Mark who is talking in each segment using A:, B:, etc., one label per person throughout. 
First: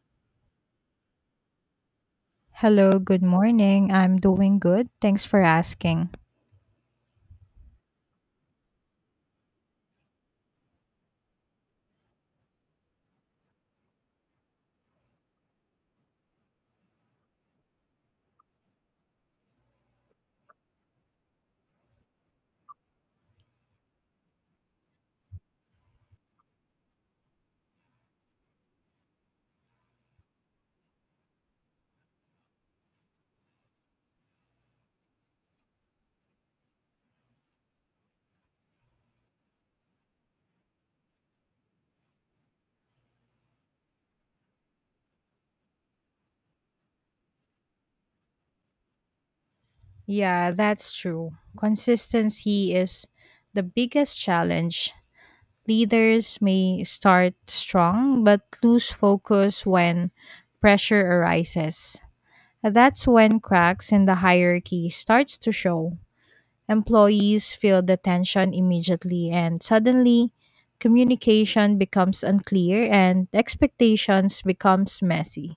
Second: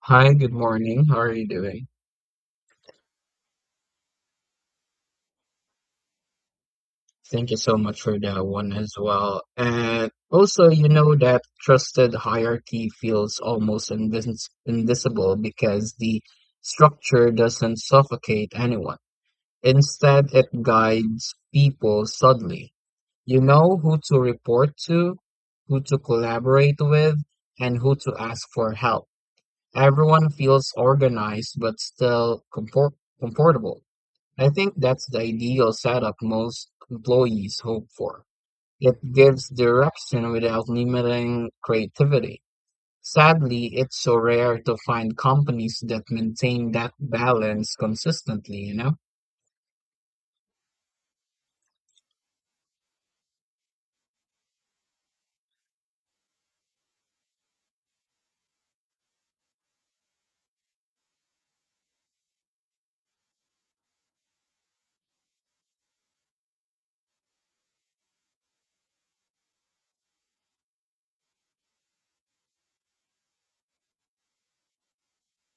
A: Hi, good morning. How are you doing?
B: Hello, good morning. I'm doing good. Thanks for asking.
A: Thank you so much for that one as well. And also, you know that trusted hierarchy feels almost invisible because the structure doesn't suffocate anyone. Instead, it guides people subtly. You know who to report to, who to collaborate with, and who to ask for help. Everyone feels organized but still compor comfortable. I think that's the ideal setup most employees hope for. It gives direction without limiting creativity. Sadly, it's so rare to find companies that maintain that balance consistently, you know?
B: Yeah, that's true. Consistency is the biggest challenge. Leaders may start strong but lose focus when pressure arises. That's when cracks in the hierarchy starts to show. Employees feel the tension immediately and suddenly communication becomes unclear and expectations becomes messy.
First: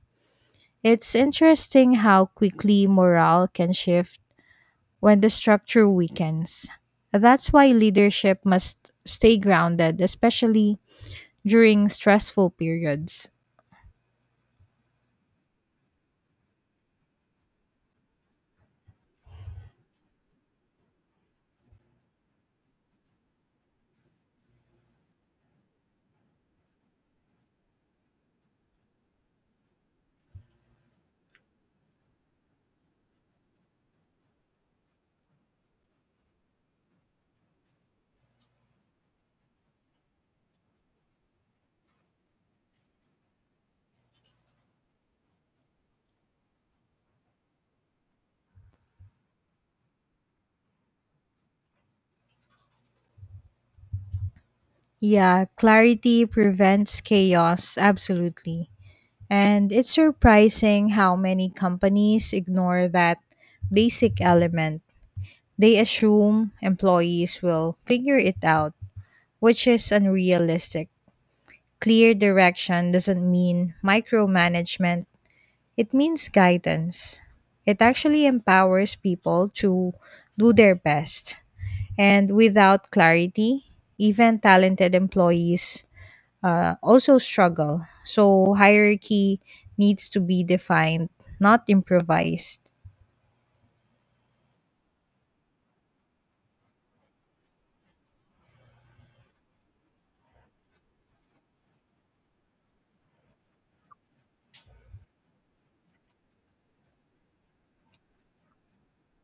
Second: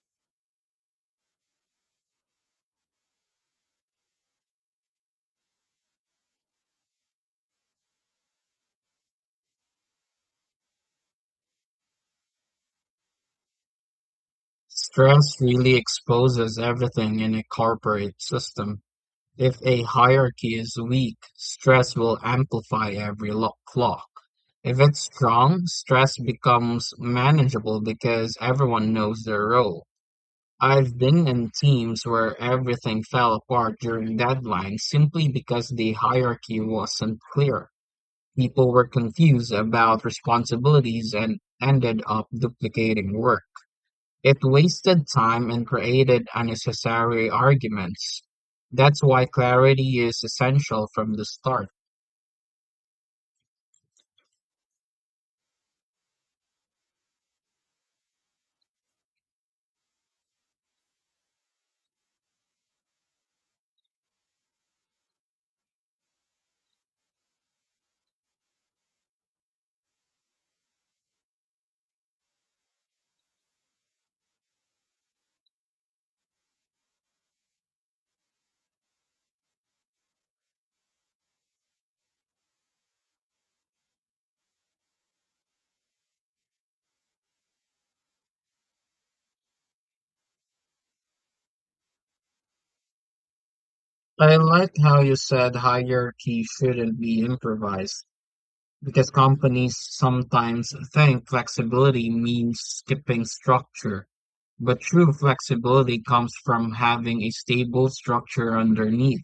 B: It's interesting how quickly morale can shift when the structure weakens. That's why leadership must stay grounded, especially during stressful periods.
A: Stress really exposes everything in a corporate system. If a hierarchy is weak, stress will amplify every flaw. If it's strong, stress becomes manageable because everyone knows their role. I've been in teams where everything fell apart during deadlines simply because the hierarchy wasn't clear. People were confused about responsibilities and ended up duplicating work. It wasted time and created unnecessary arguments. That's why clarity is essential from the start.
B: Yeah, clarity prevents chaos, absolutely. And it's surprising how many companies ignore that basic element. They assume employees will figure it out, which is unrealistic. Clear direction doesn't mean micromanagement, it means guidance. It actually empowers people to do their best. And without clarity, even talented employees also struggle. So, hierarchy needs to be defined, not improvised.
A: I like how you said hierarchy shouldn't be improvised, because companies sometimes think flexibility means skipping structure, but true flexibility comes from having a stable structure underneath.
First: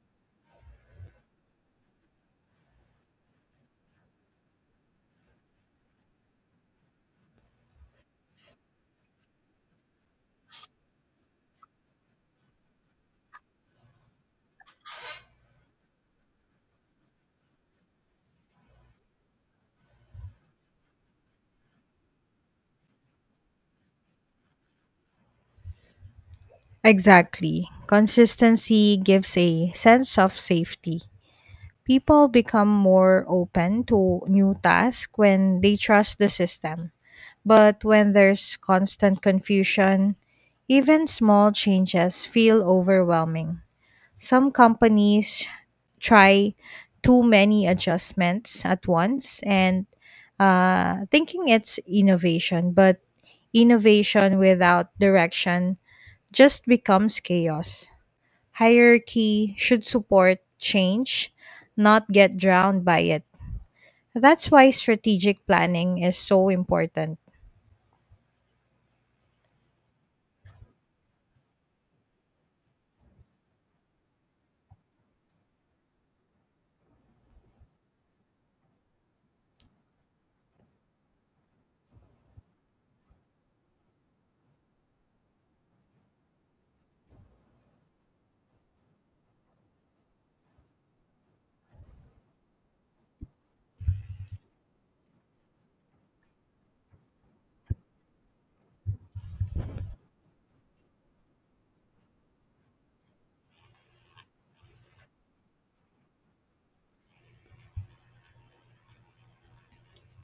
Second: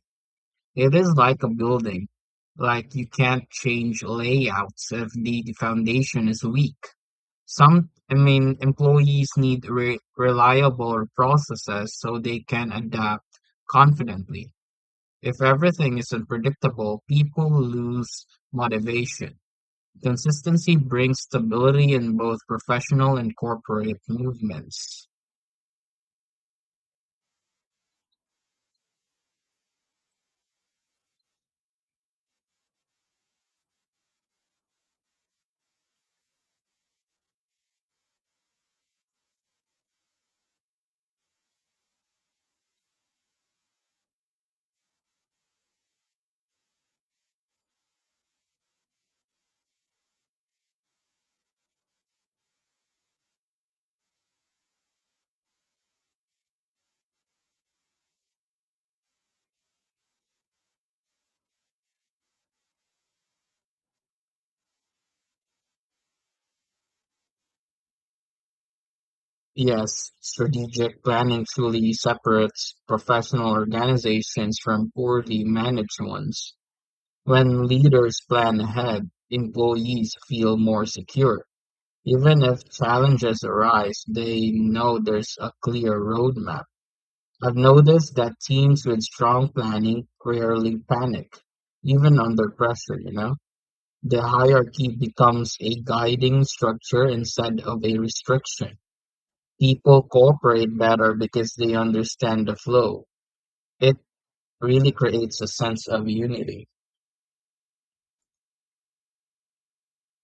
A: It is like a building, like you can't change layouts if the foundation is weak. Some, I mean, employees need re reliable processes so they can adapt confidently. If everything is unpredictable, people lose motivation. Consistency brings stability in both professional and corporate movements.
B: Exactly. Consistency gives a sense of safety. People become more open to new tasks when they trust the system. But when there's constant confusion, even small changes feel overwhelming. Some companies try too many adjustments at once and thinking it's innovation, but innovation without direction just becomes chaos. Hierarchy should support change, not get drowned by it. That's why strategic planning is so important.
A: Yes, strategic planning truly separates professional organizations from poorly managed ones. When leaders plan ahead, employees feel more secure. Even if challenges arise, they know there's a clear roadmap. I've noticed that teams with strong planning rarely panic, even under pressure, you know? The hierarchy becomes a guiding structure instead of a restriction. People cooperate better because they understand the flow. It really creates a sense of unity.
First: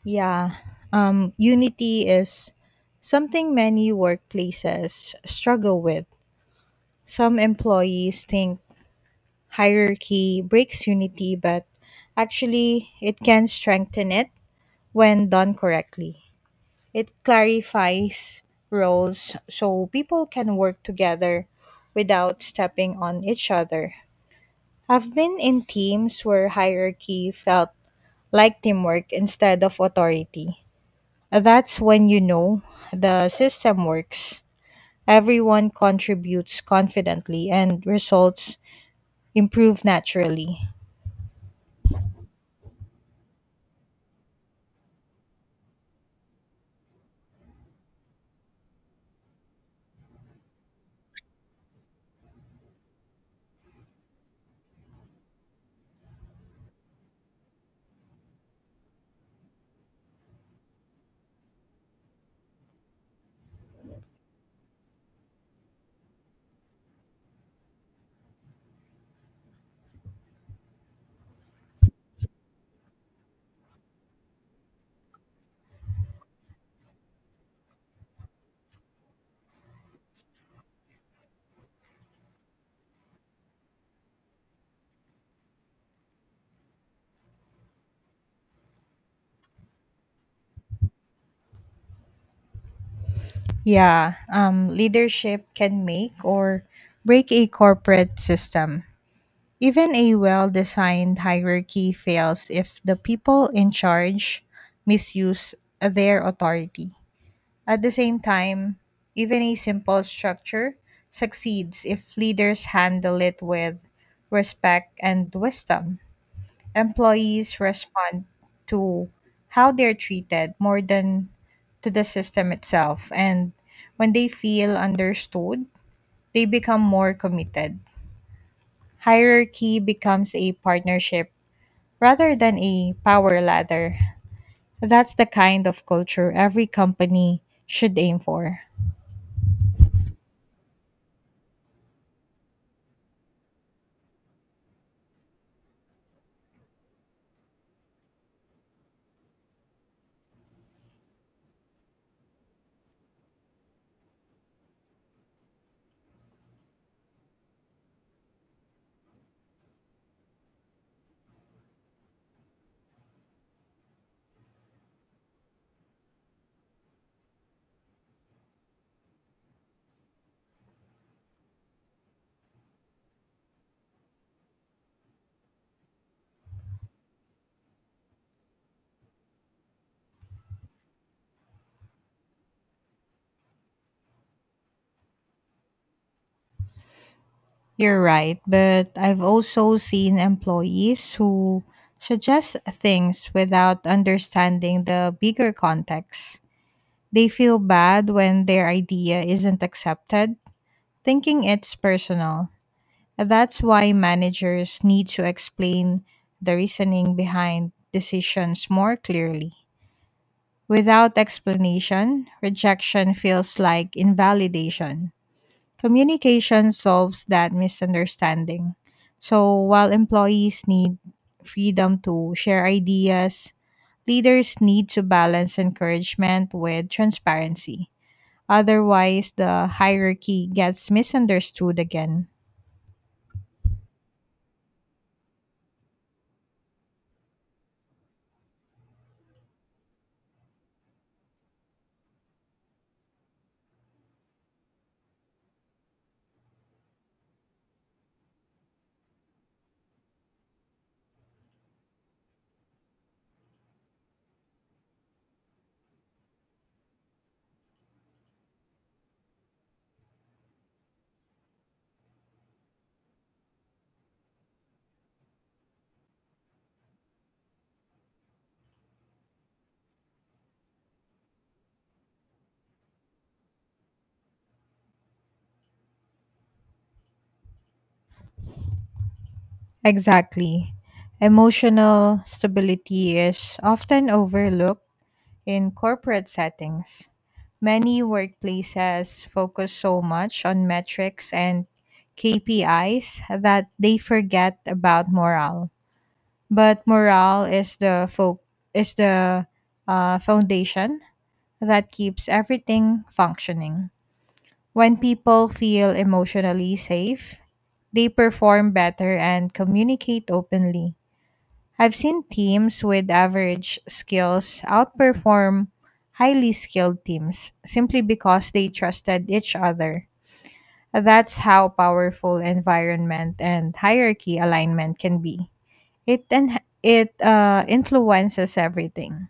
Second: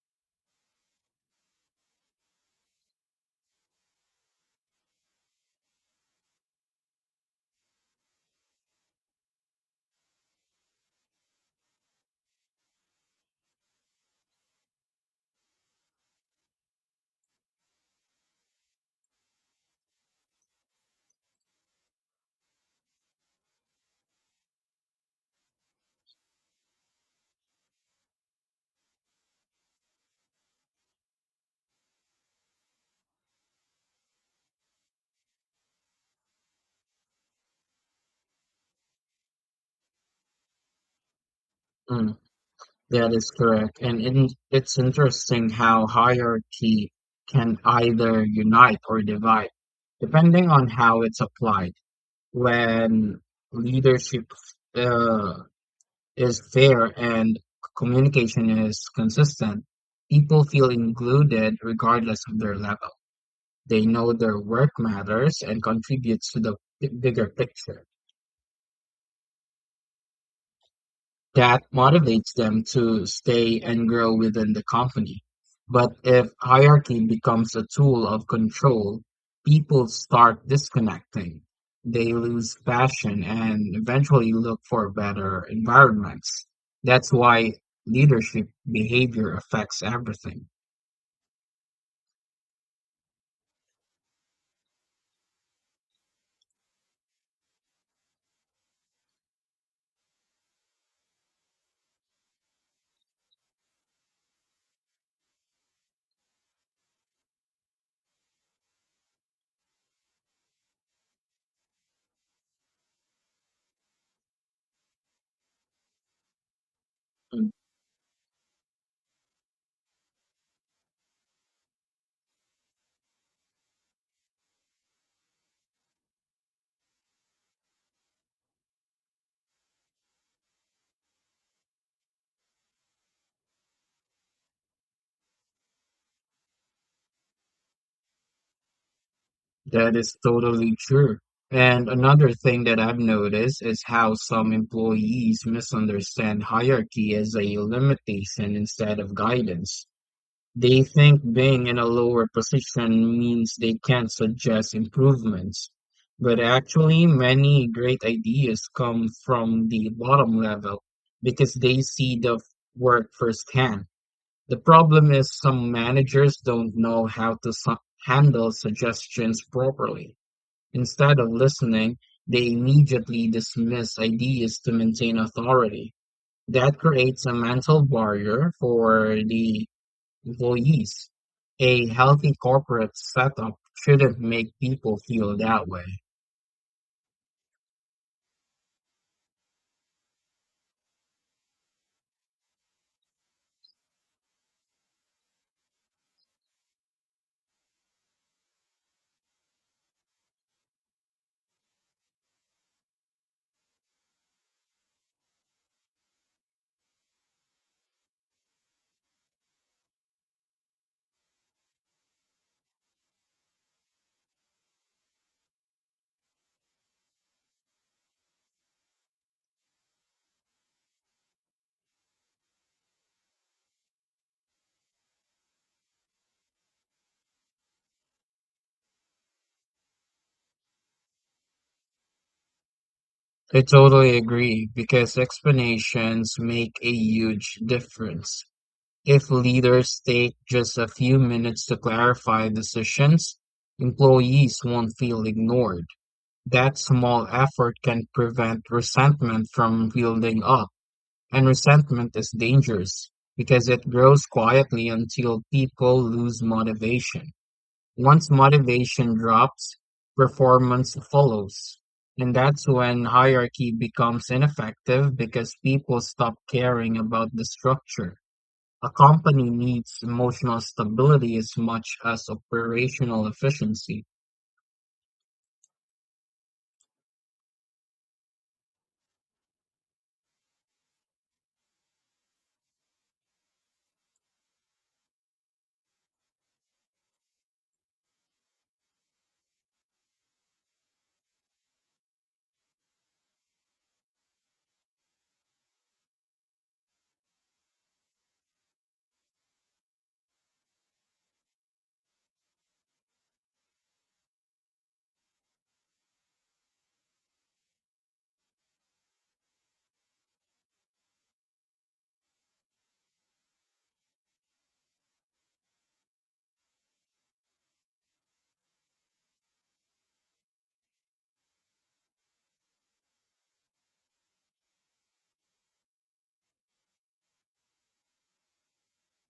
B: Yeah, unity is something many workplaces struggle with. Some employees think hierarchy breaks unity, but actually, it can strengthen it when done correctly. It clarifies roles so people can work together without stepping on each other. I've been in teams where hierarchy felt like teamwork instead of authority. That's when you know the system works. Everyone contributes confidently and results improve naturally.
A: Mm, that is correct. And in, it's interesting how hierarchy can either unite or divide, depending on how it's applied. When leadership uh, is fair and communication is consistent, people feel included regardless of their level. They know their work matters and contributes to the bigger picture. That motivates them to stay and grow within the company. But if hierarchy becomes a tool of control, people start disconnecting. They lose passion and eventually look for better environments. That's why leadership behavior affects everything.
B: Yeah, leadership can make or break a corporate system. Even a well designed hierarchy fails if the people in charge misuse their authority. At the same time, even a simple structure succeeds if leaders handle it with respect and wisdom. Employees respond to how they're treated more than to the system itself. And when they feel understood, they become more committed. Hierarchy becomes a partnership rather than a power ladder. That's the kind of culture every company should aim for.
A: That is totally true. And another thing that I've noticed is how some employees misunderstand hierarchy as a limitation instead of guidance. They think being in a lower position means they can't suggest improvements. But actually, many great ideas come from the bottom level because they see the work firsthand. The problem is some managers don't know how to handle suggestions properly. Instead of listening, they immediately dismiss ideas to maintain authority. That creates a mental barrier for the employees. A healthy corporate setup shouldn't make people feel that way.
B: You're right, but I've also seen employees who suggest things without understanding the bigger context. They feel bad when their idea isn't accepted, thinking it's personal. That's why managers need to explain the reasoning behind decisions more clearly. Without explanation, rejection feels like invalidation. Communication solves that misunderstanding. So while employees need freedom to share ideas, leaders need to balance encouragement with transparency. Otherwise, the hierarchy gets misunderstood again.
A: I totally agree because explanations make a huge difference. If leaders take just a few minutes to clarify decisions, employees won't feel ignored. That small effort can prevent resentment from building up. And resentment is dangerous because it grows quietly until people lose motivation. Once motivation drops, performance follows. And that's when hierarchy becomes ineffective because people stop caring about the structure. A company needs emotional stability as much as operational efficiency.
B: Exactly. Emotional stability is often overlooked in corporate settings. Many workplaces focus so much on metrics and KPIs that they forget about morale. But morale is the foundation that keeps everything functioning. When people feel emotionally safe, they perform better and communicate openly. I've seen teams with average skills outperform highly skilled teams simply because they trusted each other. That's how powerful environment and hierarchy alignment can be. It influences everything.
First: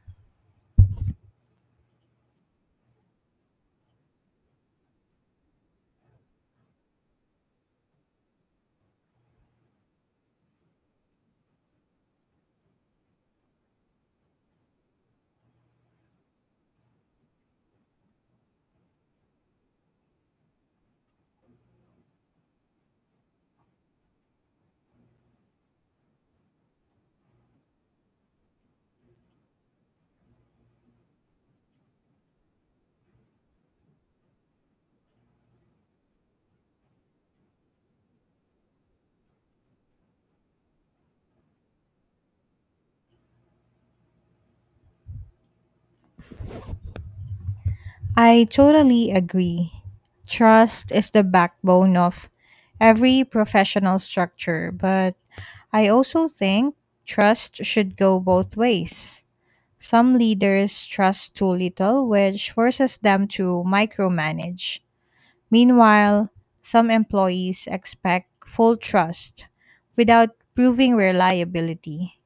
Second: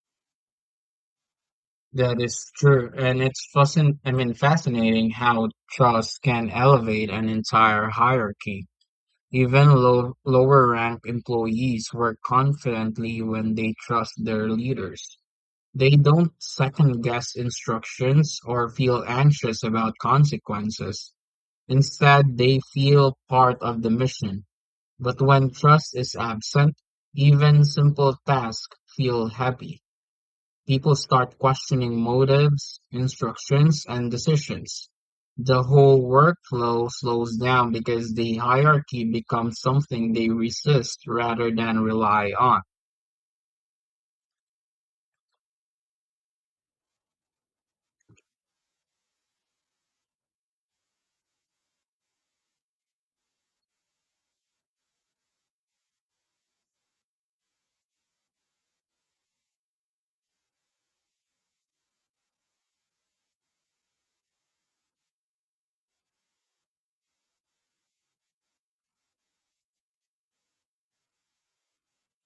A: That is true, and it's I mean, fascinating how trust can elevate an entire hierarchy. Even lower rank employees work confidently when they trust their leaders. They don't second guess instructions or feel anxious about consequences. Instead, they feel part of the mission. But when trust is absent, even simple tasks feel heavy. People start questioning motives, instructions, and decisions. The whole workflow slows down because the hierarchy becomes something they resist rather than rely on.
B: I totally agree. Trust is the backbone of every professional structure, but I also think trust should go both ways. Some leaders trust too little, which forces them to micromanage. Meanwhile, some employees expect full trust without proving reliability.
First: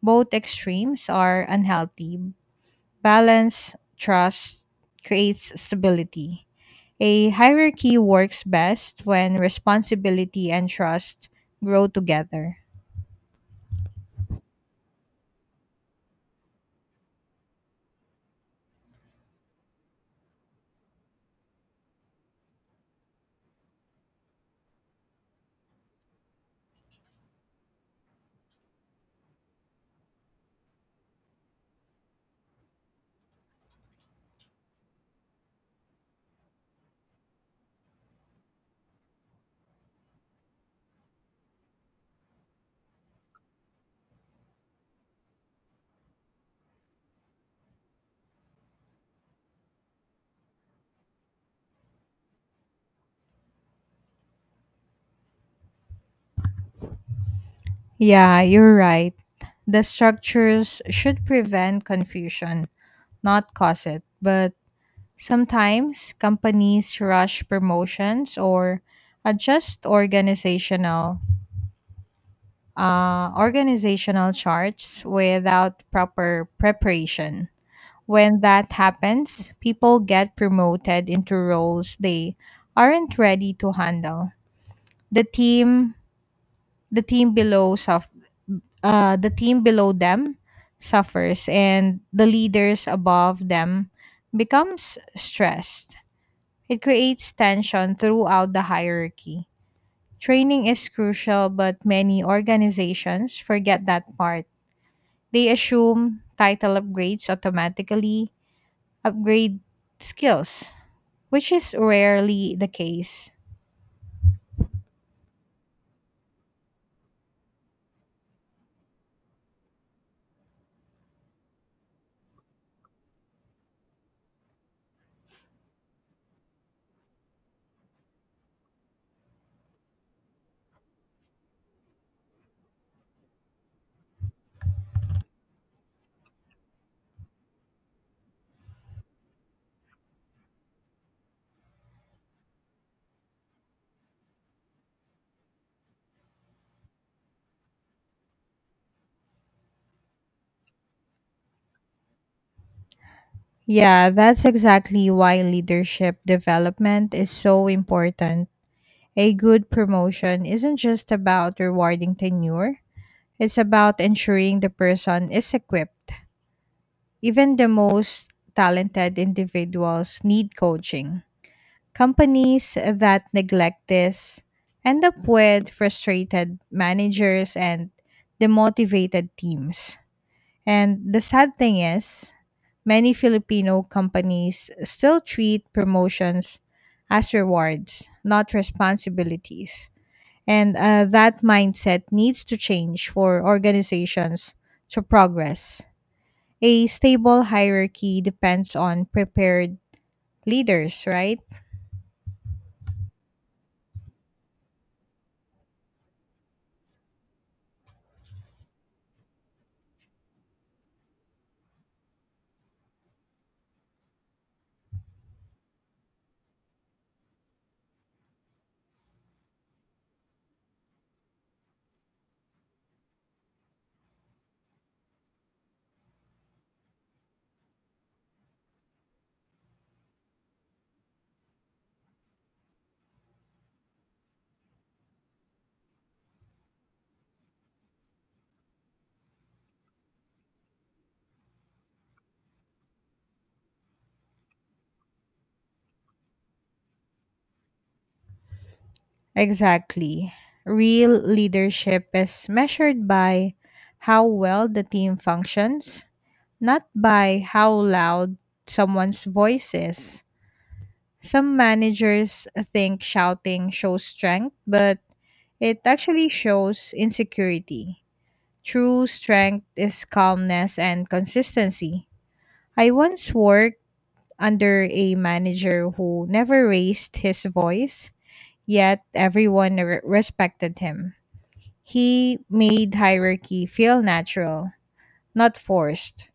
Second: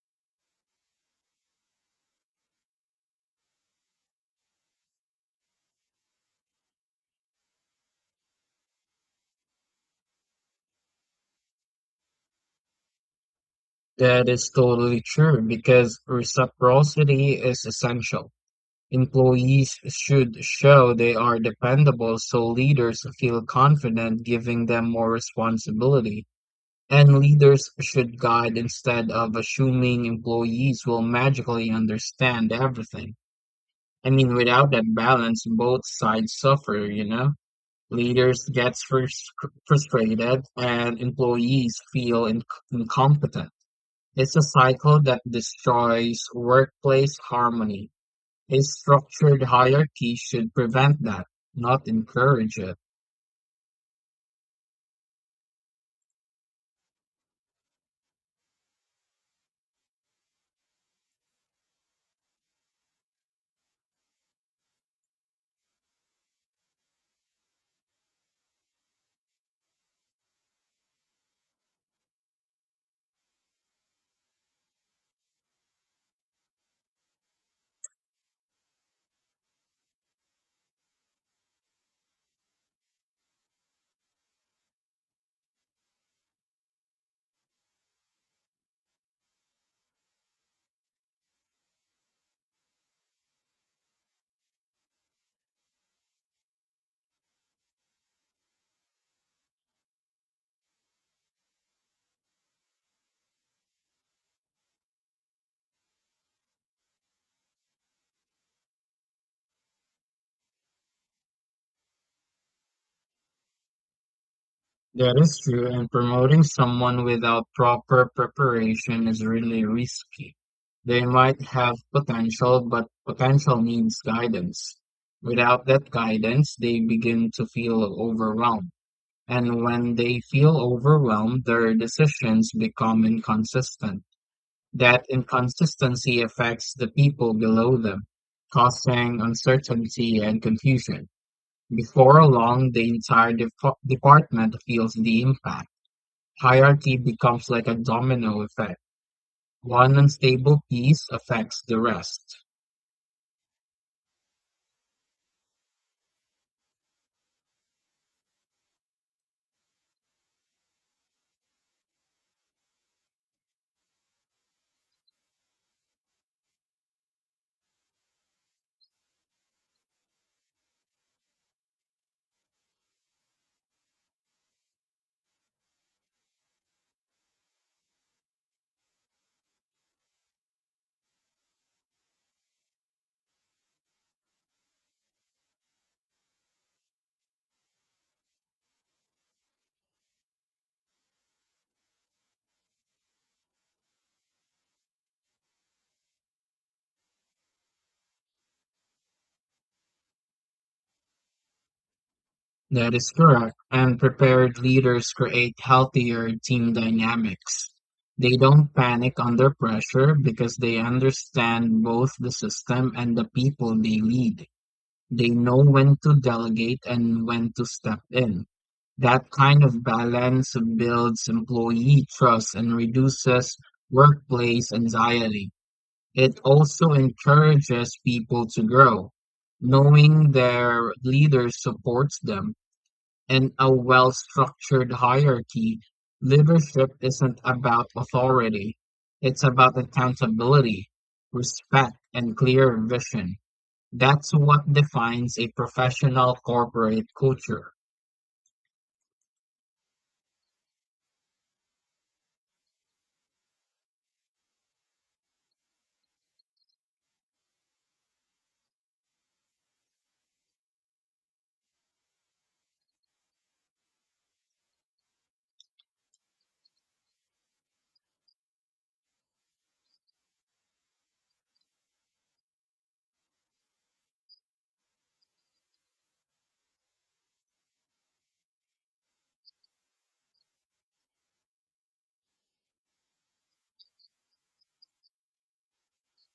B: Both extremes are unhealthy. Balanced trust creates stability. A hierarchy works best when responsibility and trust grow together.
A: That is totally true because reciprocity is essential. Employees should show they are dependable so leaders feel confident giving them more responsibility. And leaders should guide instead of assuming employees will magically understand everything. I mean, without that balance, both sides suffer, you know? Leaders gets frustrated and employees feel incompetent. It's a cycle that destroys workplace harmony. A structured hierarchy should prevent that, not encourage it.
B: Yeah, you're right. The structures should prevent confusion, not cause it. But sometimes companies rush promotions or adjust organizational charts without proper preparation. When that happens, people get promoted into roles they aren't ready to handle. The team the team below suf- the team below them suffers and the leaders above them becomes stressed. It creates tension throughout the hierarchy. Training is crucial, but many organizations forget that part. They assume title upgrades automatically upgrade skills, which is rarely the case.
A: That is true, and promoting someone without proper preparation is really risky. They might have potential, but potential needs guidance. Without that guidance, they begin to feel overwhelmed. And when they feel overwhelmed, their decisions become inconsistent. That inconsistency affects the people below them, causing uncertainty and confusion. Before long, the entire department feels the impact. Hierarchy becomes like a domino effect. One unstable piece affects the rest.
B: Yeah, that's exactly why leadership development is so important. A good promotion isn't just about rewarding tenure, it's about ensuring the person is equipped. Even the most talented individuals need coaching. Companies that neglect this end up with frustrated managers and demotivated teams. And the sad thing is, many Filipino companies still treat promotions as rewards, not responsibilities. And that mindset needs to change for organizations to progress. A stable hierarchy depends on prepared leaders, right?
A: That is correct. And prepared leaders create healthier team dynamics. They don't panic under pressure because they understand both the system and the people they lead. They know when to delegate and when to step in. That kind of balance builds employee trust and reduces workplace anxiety. It also encourages people to grow, knowing their leader supports them. In a well structured hierarchy, leadership isn't about authority, it's about accountability, respect, and clear vision. That's what defines a professional corporate culture.
B: Exactly. Real leadership is measured by how well the team functions, not by how loud someone's voice is. Some managers think shouting shows strength, but it actually shows insecurity. True strength is calmness and consistency. I once worked under a manager who never raised his voice, yet everyone respected him. He made hierarchy feel natural, not forced.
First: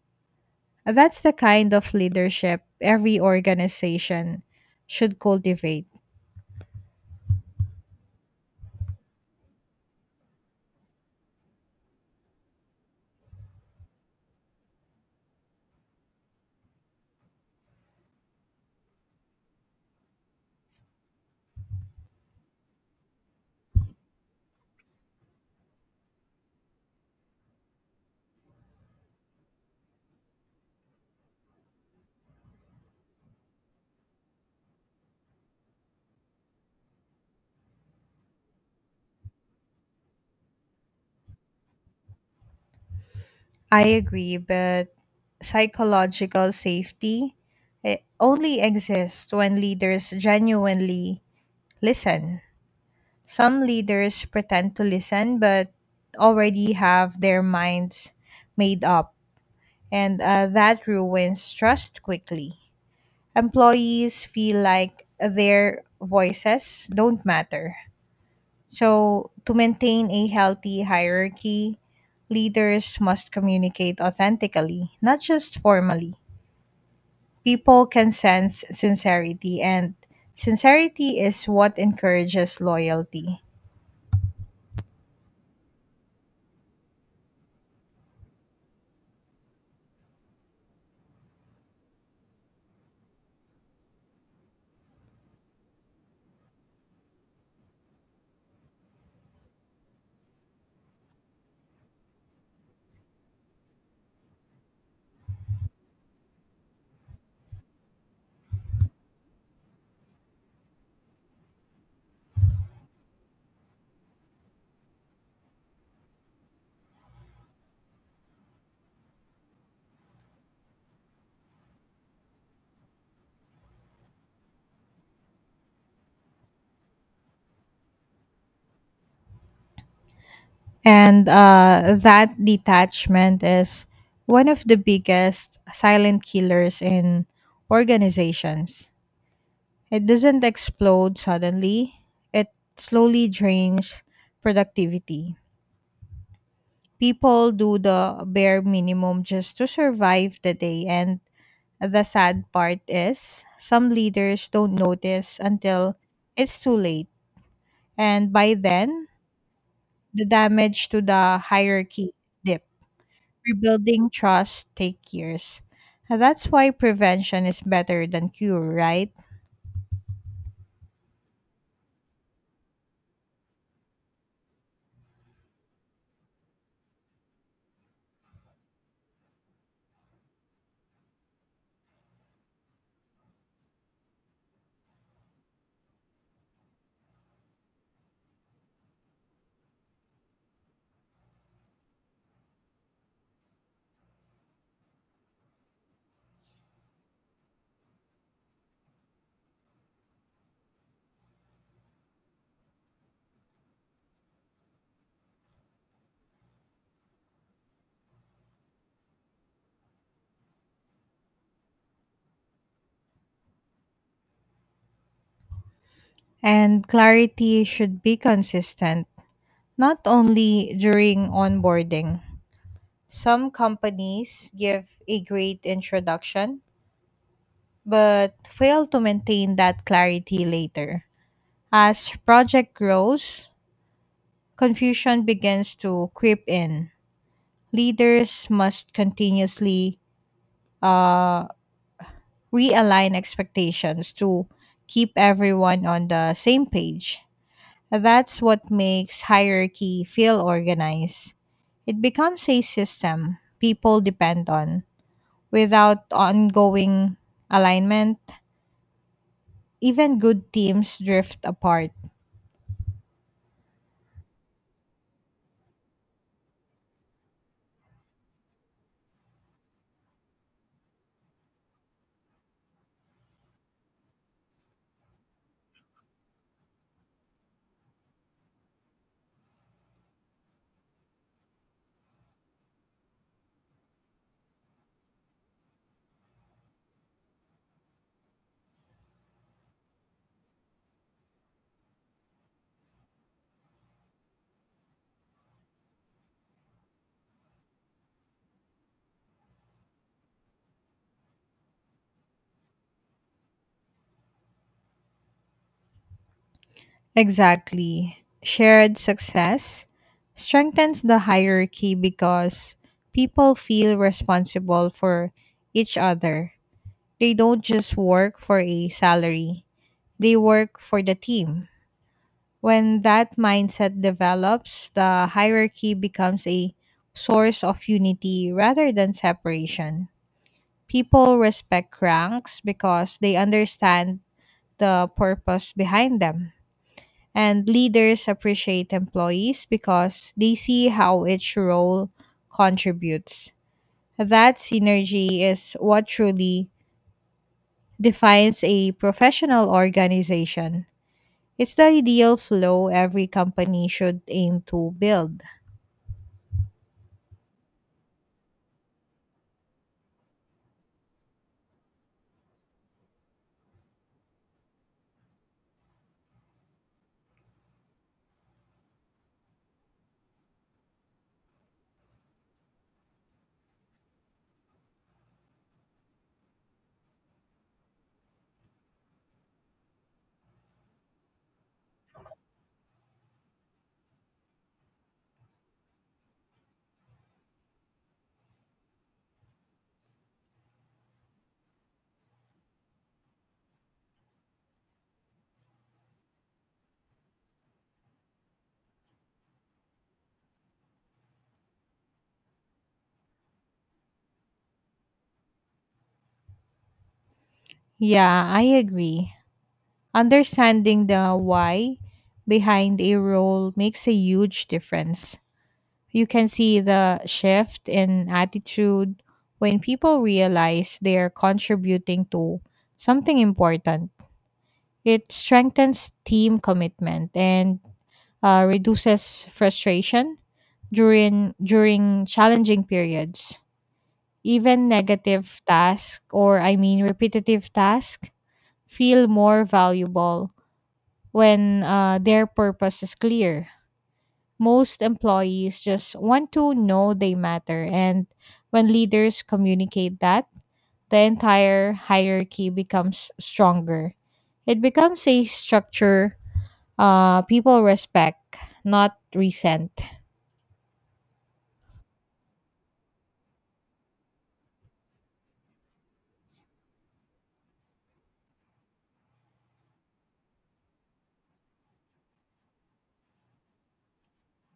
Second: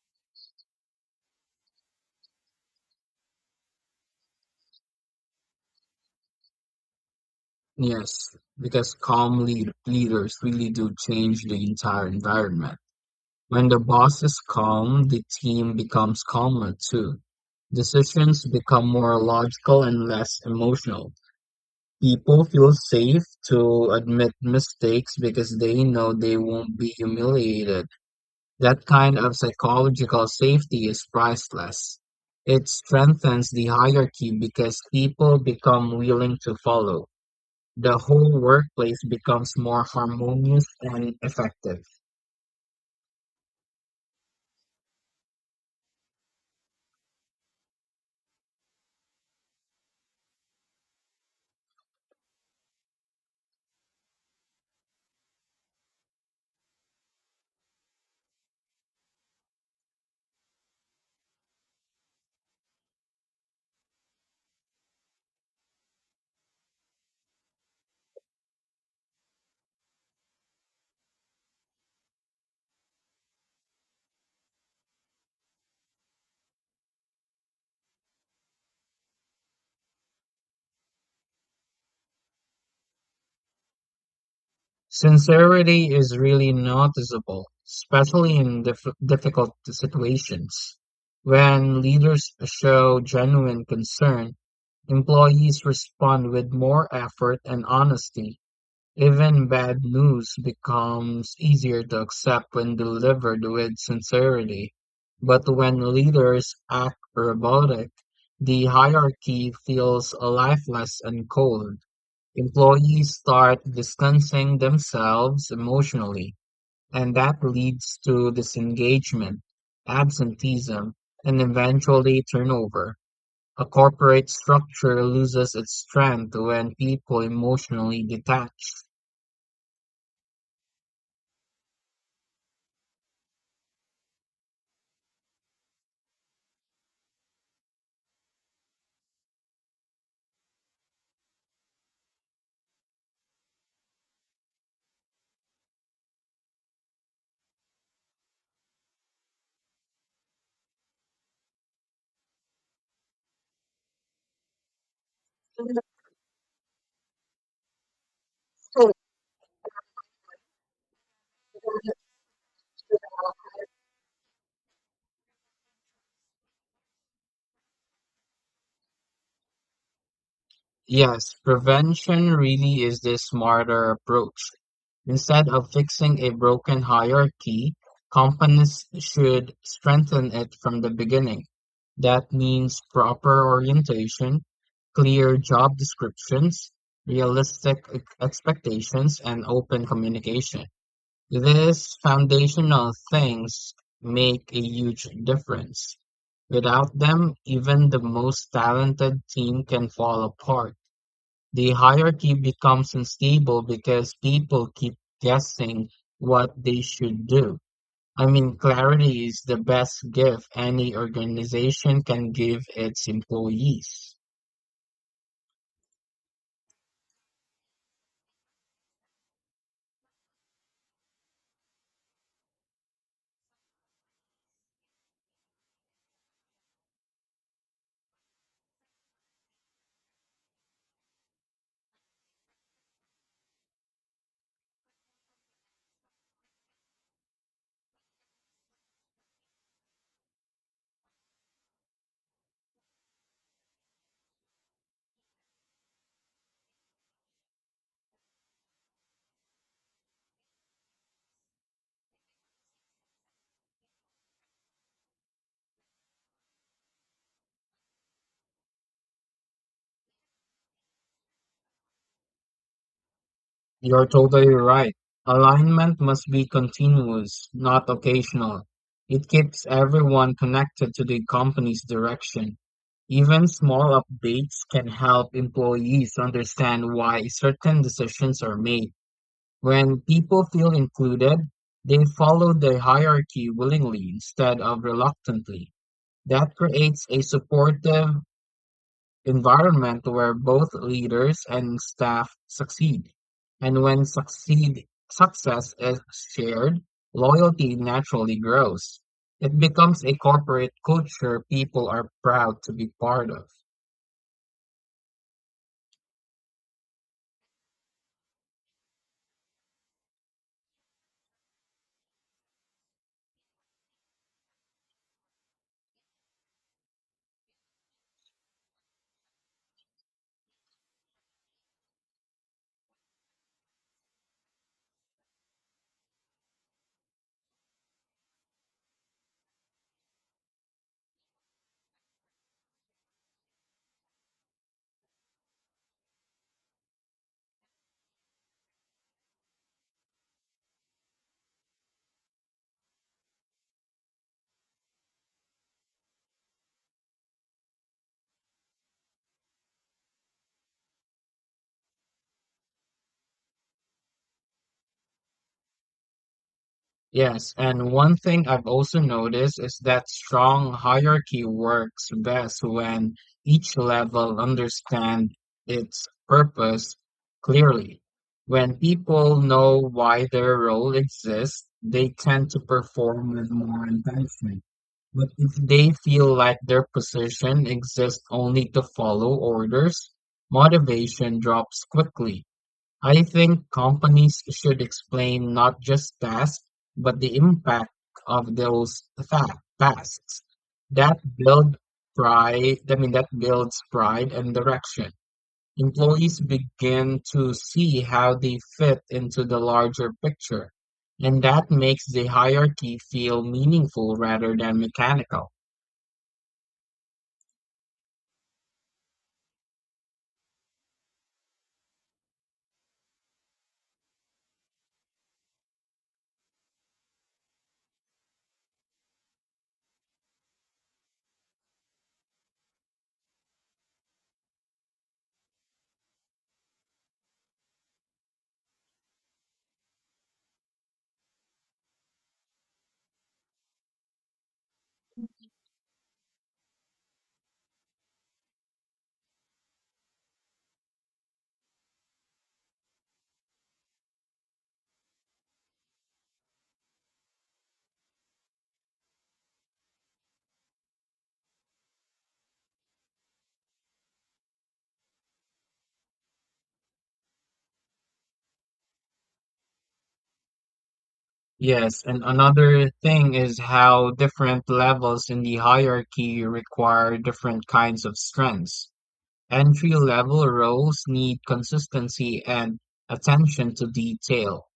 B: That's the kind of leadership every organization should cultivate.
A: Yes, because calm leaders really do change the entire environment. When the boss is calm, the team becomes calmer too. Decisions become more logical and less emotional. People feel safe to admit mistakes because they know they won't be humiliated. That kind of psychological safety is priceless. It strengthens the hierarchy because people become willing to follow. The whole workplace becomes more harmonious and effective.
B: I agree, but psychological safety, it only exists when leaders genuinely listen. Some leaders pretend to listen but already have their minds made up, and that ruins trust quickly. Employees feel like their voices don't matter. So, to maintain a healthy hierarchy, leaders must communicate authentically, not just formally. People can sense sincerity, and sincerity is what encourages loyalty.
A: Sincerity is really noticeable, especially in difficult situations. When leaders show genuine concern, employees respond with more effort and honesty. Even bad news becomes easier to accept when delivered with sincerity. But when leaders act robotic, the hierarchy feels lifeless and cold. Employees start distancing themselves emotionally, and that leads to disengagement, absenteeism, and eventually turnover. A corporate structure loses its strength when people emotionally detach.
B: And that detachment is one of the biggest silent killers in organizations. It doesn't explode suddenly, it slowly drains productivity. People do the bare minimum just to survive the day. And the sad part is, some leaders don't notice until it's too late. And by then, the damage to the hierarchy is deep. Rebuilding trust take years. That's why prevention is better than cure, right?
A: Yes, prevention really is the smarter approach. Instead of fixing a broken hierarchy, companies should strengthen it from the beginning. That means proper orientation, clear job descriptions, realistic expectations, and open communication. These foundational things make a huge difference. Without them, even the most talented team can fall apart. The hierarchy becomes unstable because people keep guessing what they should do. I mean, clarity is the best gift any organization can give its employees.
B: And clarity should be consistent, not only during onboarding. Some companies give a great introduction, but fail to maintain that clarity later. As project grows, confusion begins to creep in. Leaders must continuously uh, realign expectations to keep everyone on the same page. That's what makes hierarchy feel organized. It becomes a system people depend on. Without ongoing alignment, even good teams drift apart.
A: You're totally right. Alignment must be continuous, not occasional. It keeps everyone connected to the company's direction. Even small updates can help employees understand why certain decisions are made. When people feel included, they follow the hierarchy willingly instead of reluctantly. That creates a supportive environment where both leaders and staff succeed. And when succeed, success is shared, loyalty naturally grows. It becomes a corporate culture people are proud to be part of.
B: Exactly. Shared success strengthens the hierarchy because people feel responsible for each other. They don't just work for a salary, they work for the team. When that mindset develops, the hierarchy becomes a source of unity rather than separation. People respect ranks because they understand the purpose behind them. And leaders appreciate employees because they see how each role contributes. That synergy is what truly defines a professional organization. It's the ideal flow every company should aim to build.
A: Yes, and one thing I've also noticed is that strong hierarchy works best when each level understands its purpose clearly. When people know why their role exists, they tend to perform with more intention. But if they feel like their position exists only to follow orders, motivation drops quickly. I think companies should explain not just tasks, but the impact of those tasks. That build pride, I mean, that builds pride and direction. Employees begin to see how they fit into the larger picture, and that makes the hierarchy feel meaningful rather than mechanical.
B: Yeah, I agree. Understanding the why behind a role makes a huge difference. You can see the shift in attitude when people realize they're contributing to something important. It strengthens team commitment and reduces frustration during challenging periods. Even negative task or I mean repetitive task feel more valuable when their purpose is clear. Most employees just want to know they matter, and when leaders communicate that, the entire hierarchy becomes stronger. It becomes a structure people respect, not resent.
A: Yes, and another thing is how different levels in the hierarchy require different kinds of strengths. Entry-level roles need consistency and attention to detail.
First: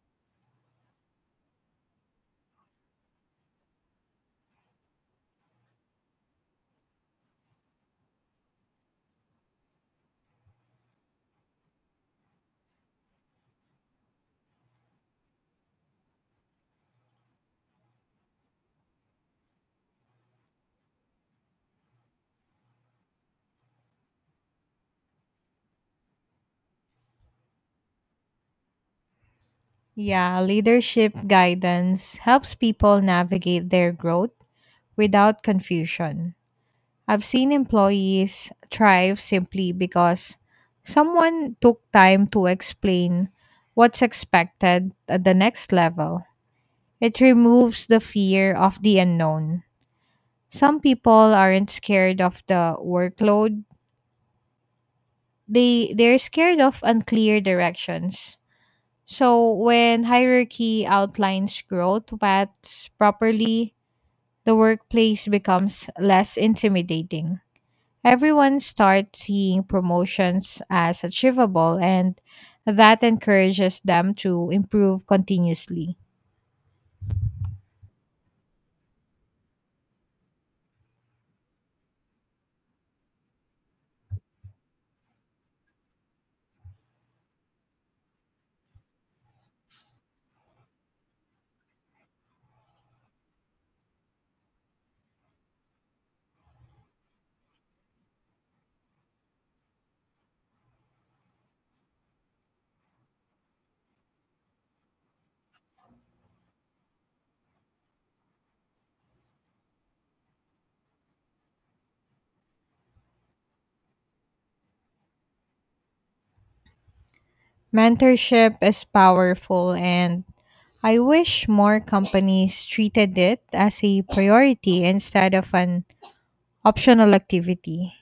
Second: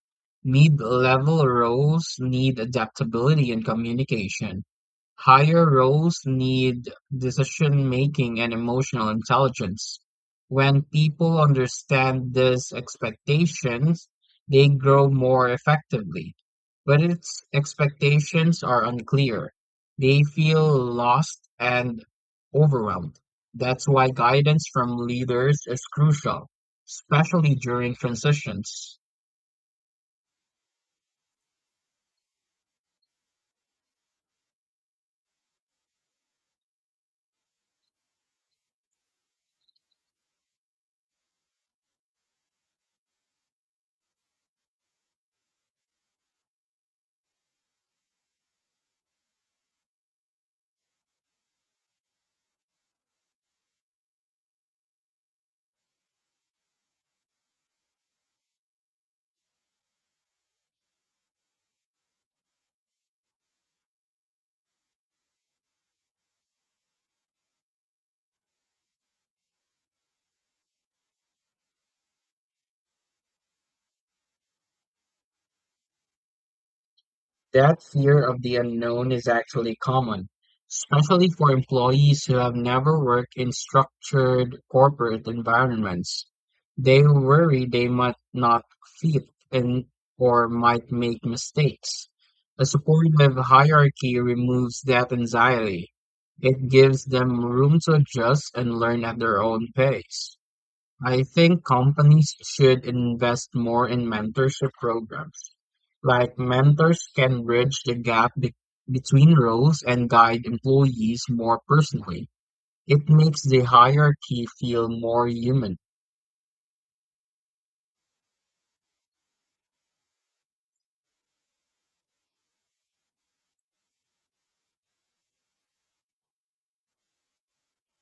A: Mid-level roles need adaptability and communication. Higher roles need decision-making and emotional intelligence. When people understand these expectations, they grow more effectively. But if expectations are unclear, they feel lost and overwhelmed. That's why guidance from leaders is crucial, especially during transitions.
B: Yeah, leadership guidance helps people navigate their growth without confusion. I've seen employees thrive simply because someone took time to explain what's expected at the next level. It removes the fear of the unknown. Some people aren't scared of the workload. They're scared of unclear directions. So when hierarchy outlines growth paths properly, the workplace becomes less intimidating. Everyone starts seeing promotions as achievable, and that encourages them to improve continuously.
A: That fear of the unknown is actually common, especially for employees who have never worked in structured corporate environments. They worry they might not fit in or might make mistakes. A supportive hierarchy removes that anxiety. It gives them room to adjust and learn at their own pace. I think companies should invest more in mentorship programs. Like mentors can bridge the gap between roles and guide employees more personally. It makes the hierarchy feel more human.
B: Mentorship is powerful, and I wish more companies treated it as a priority instead of an optional activity.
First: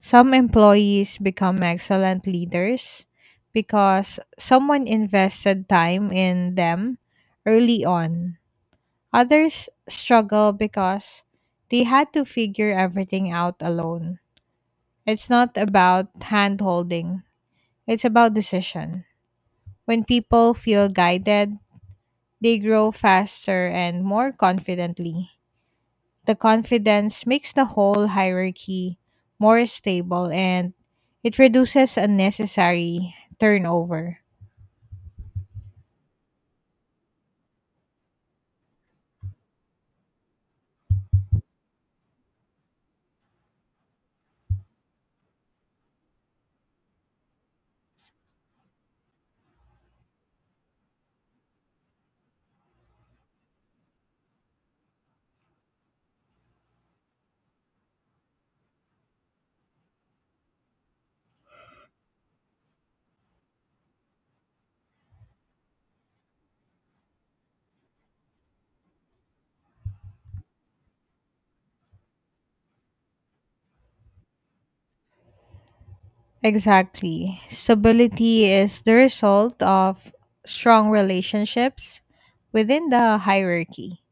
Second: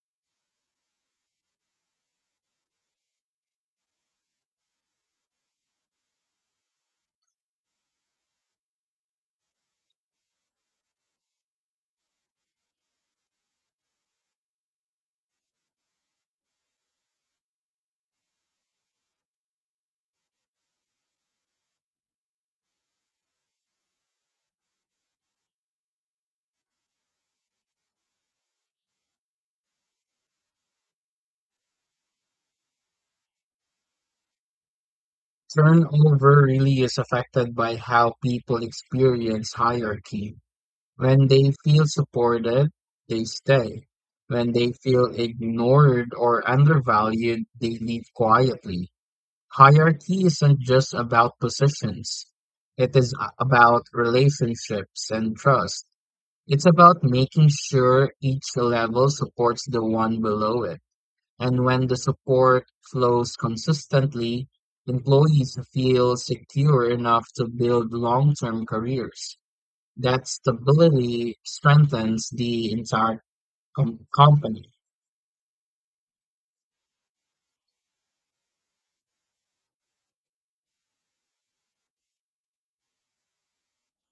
B: Some employees become excellent leaders because someone invested time in them early on. Others struggle because they had to figure everything out alone. It's not about hand holding, it's about decision. When people feel guided, they grow faster and more confidently. The confidence makes the whole hierarchy more stable and it reduces unnecessary turnover.
A: Turnover really is affected by how people experience hierarchy. When they feel supported, they stay. When they feel ignored or undervalued, they leave quietly. Hierarchy isn't just about positions. It is about relationships and trust. It's about making sure each level supports the one below it. And when the support flows consistently, employees feel secure enough to build long-term careers. That stability strengthens the entire company.
B: Exactly. Stability is the result of strong relationships within the hierarchy.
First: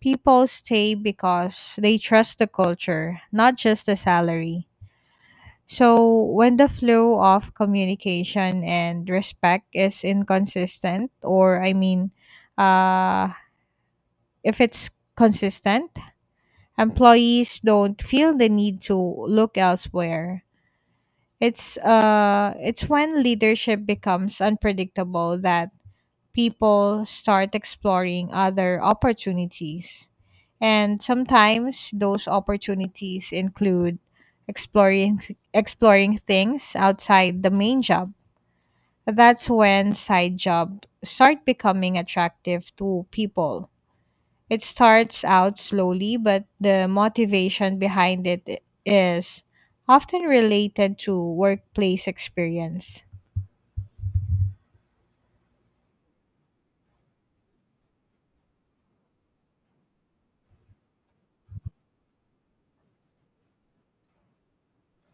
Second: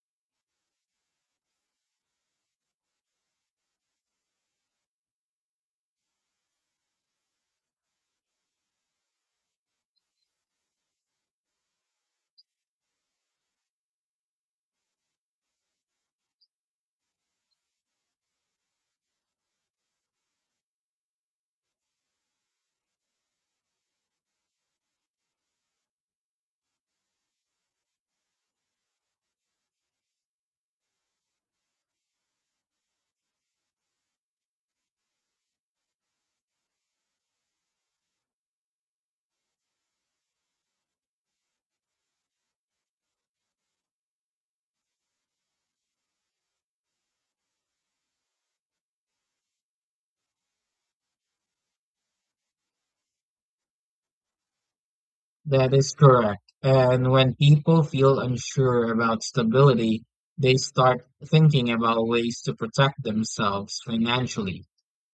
B: People stay because they trust the culture, not just the salary. So, when the flow of communication and respect is inconsistent, or I mean, uh, if it's consistent, employees don't feel the need to look elsewhere. It's when leadership becomes unpredictable that people start exploring other opportunities. And sometimes those opportunities include exploring exploring things outside the main job. That's when side jobs start becoming attractive to people. It starts out slowly, but the motivation behind it is often related to workplace experience.
A: That is correct. And when people feel unsure about stability, they start thinking about ways to protect themselves financially.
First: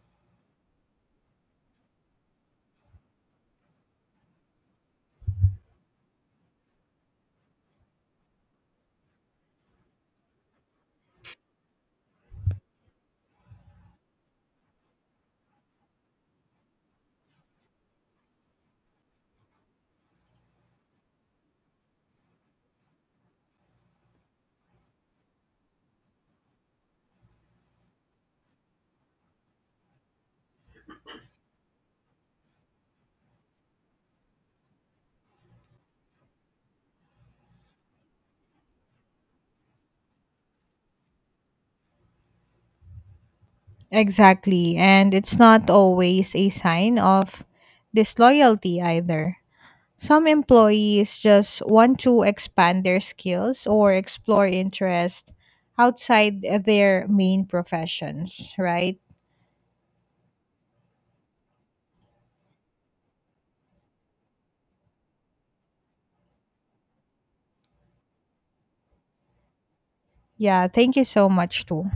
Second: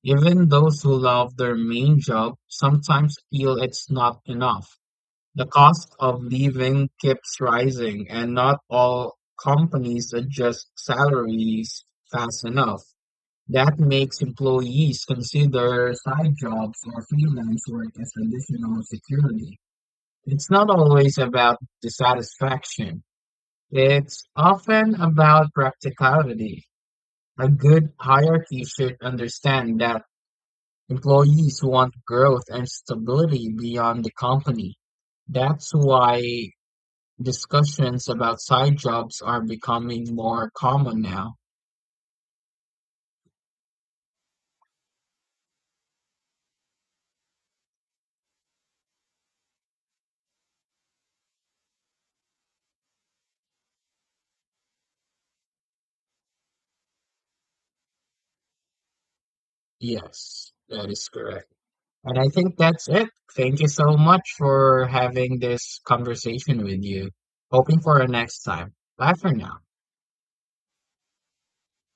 A: Even those who love their main job sometimes feel it's not enough. The cost of living keeps rising, and not all companies adjust salaries fast enough. That makes employees consider side jobs or freelance work as additional security. It's not always about dissatisfaction. It's often about practicality. A good hierarchy should understand that employees want growth and stability beyond the company. That's why discussions about side jobs are becoming more common now.
B: Exactly, and it's not always a sign of disloyalty either. Some employees just want to expand their skills or explore interest outside their main professions, right?
A: Yes, that is correct. And I think that's it. Thank you so much for having this conversation with you. Hoping for a next time. Bye for now.
B: Yeah, thank you so much, too.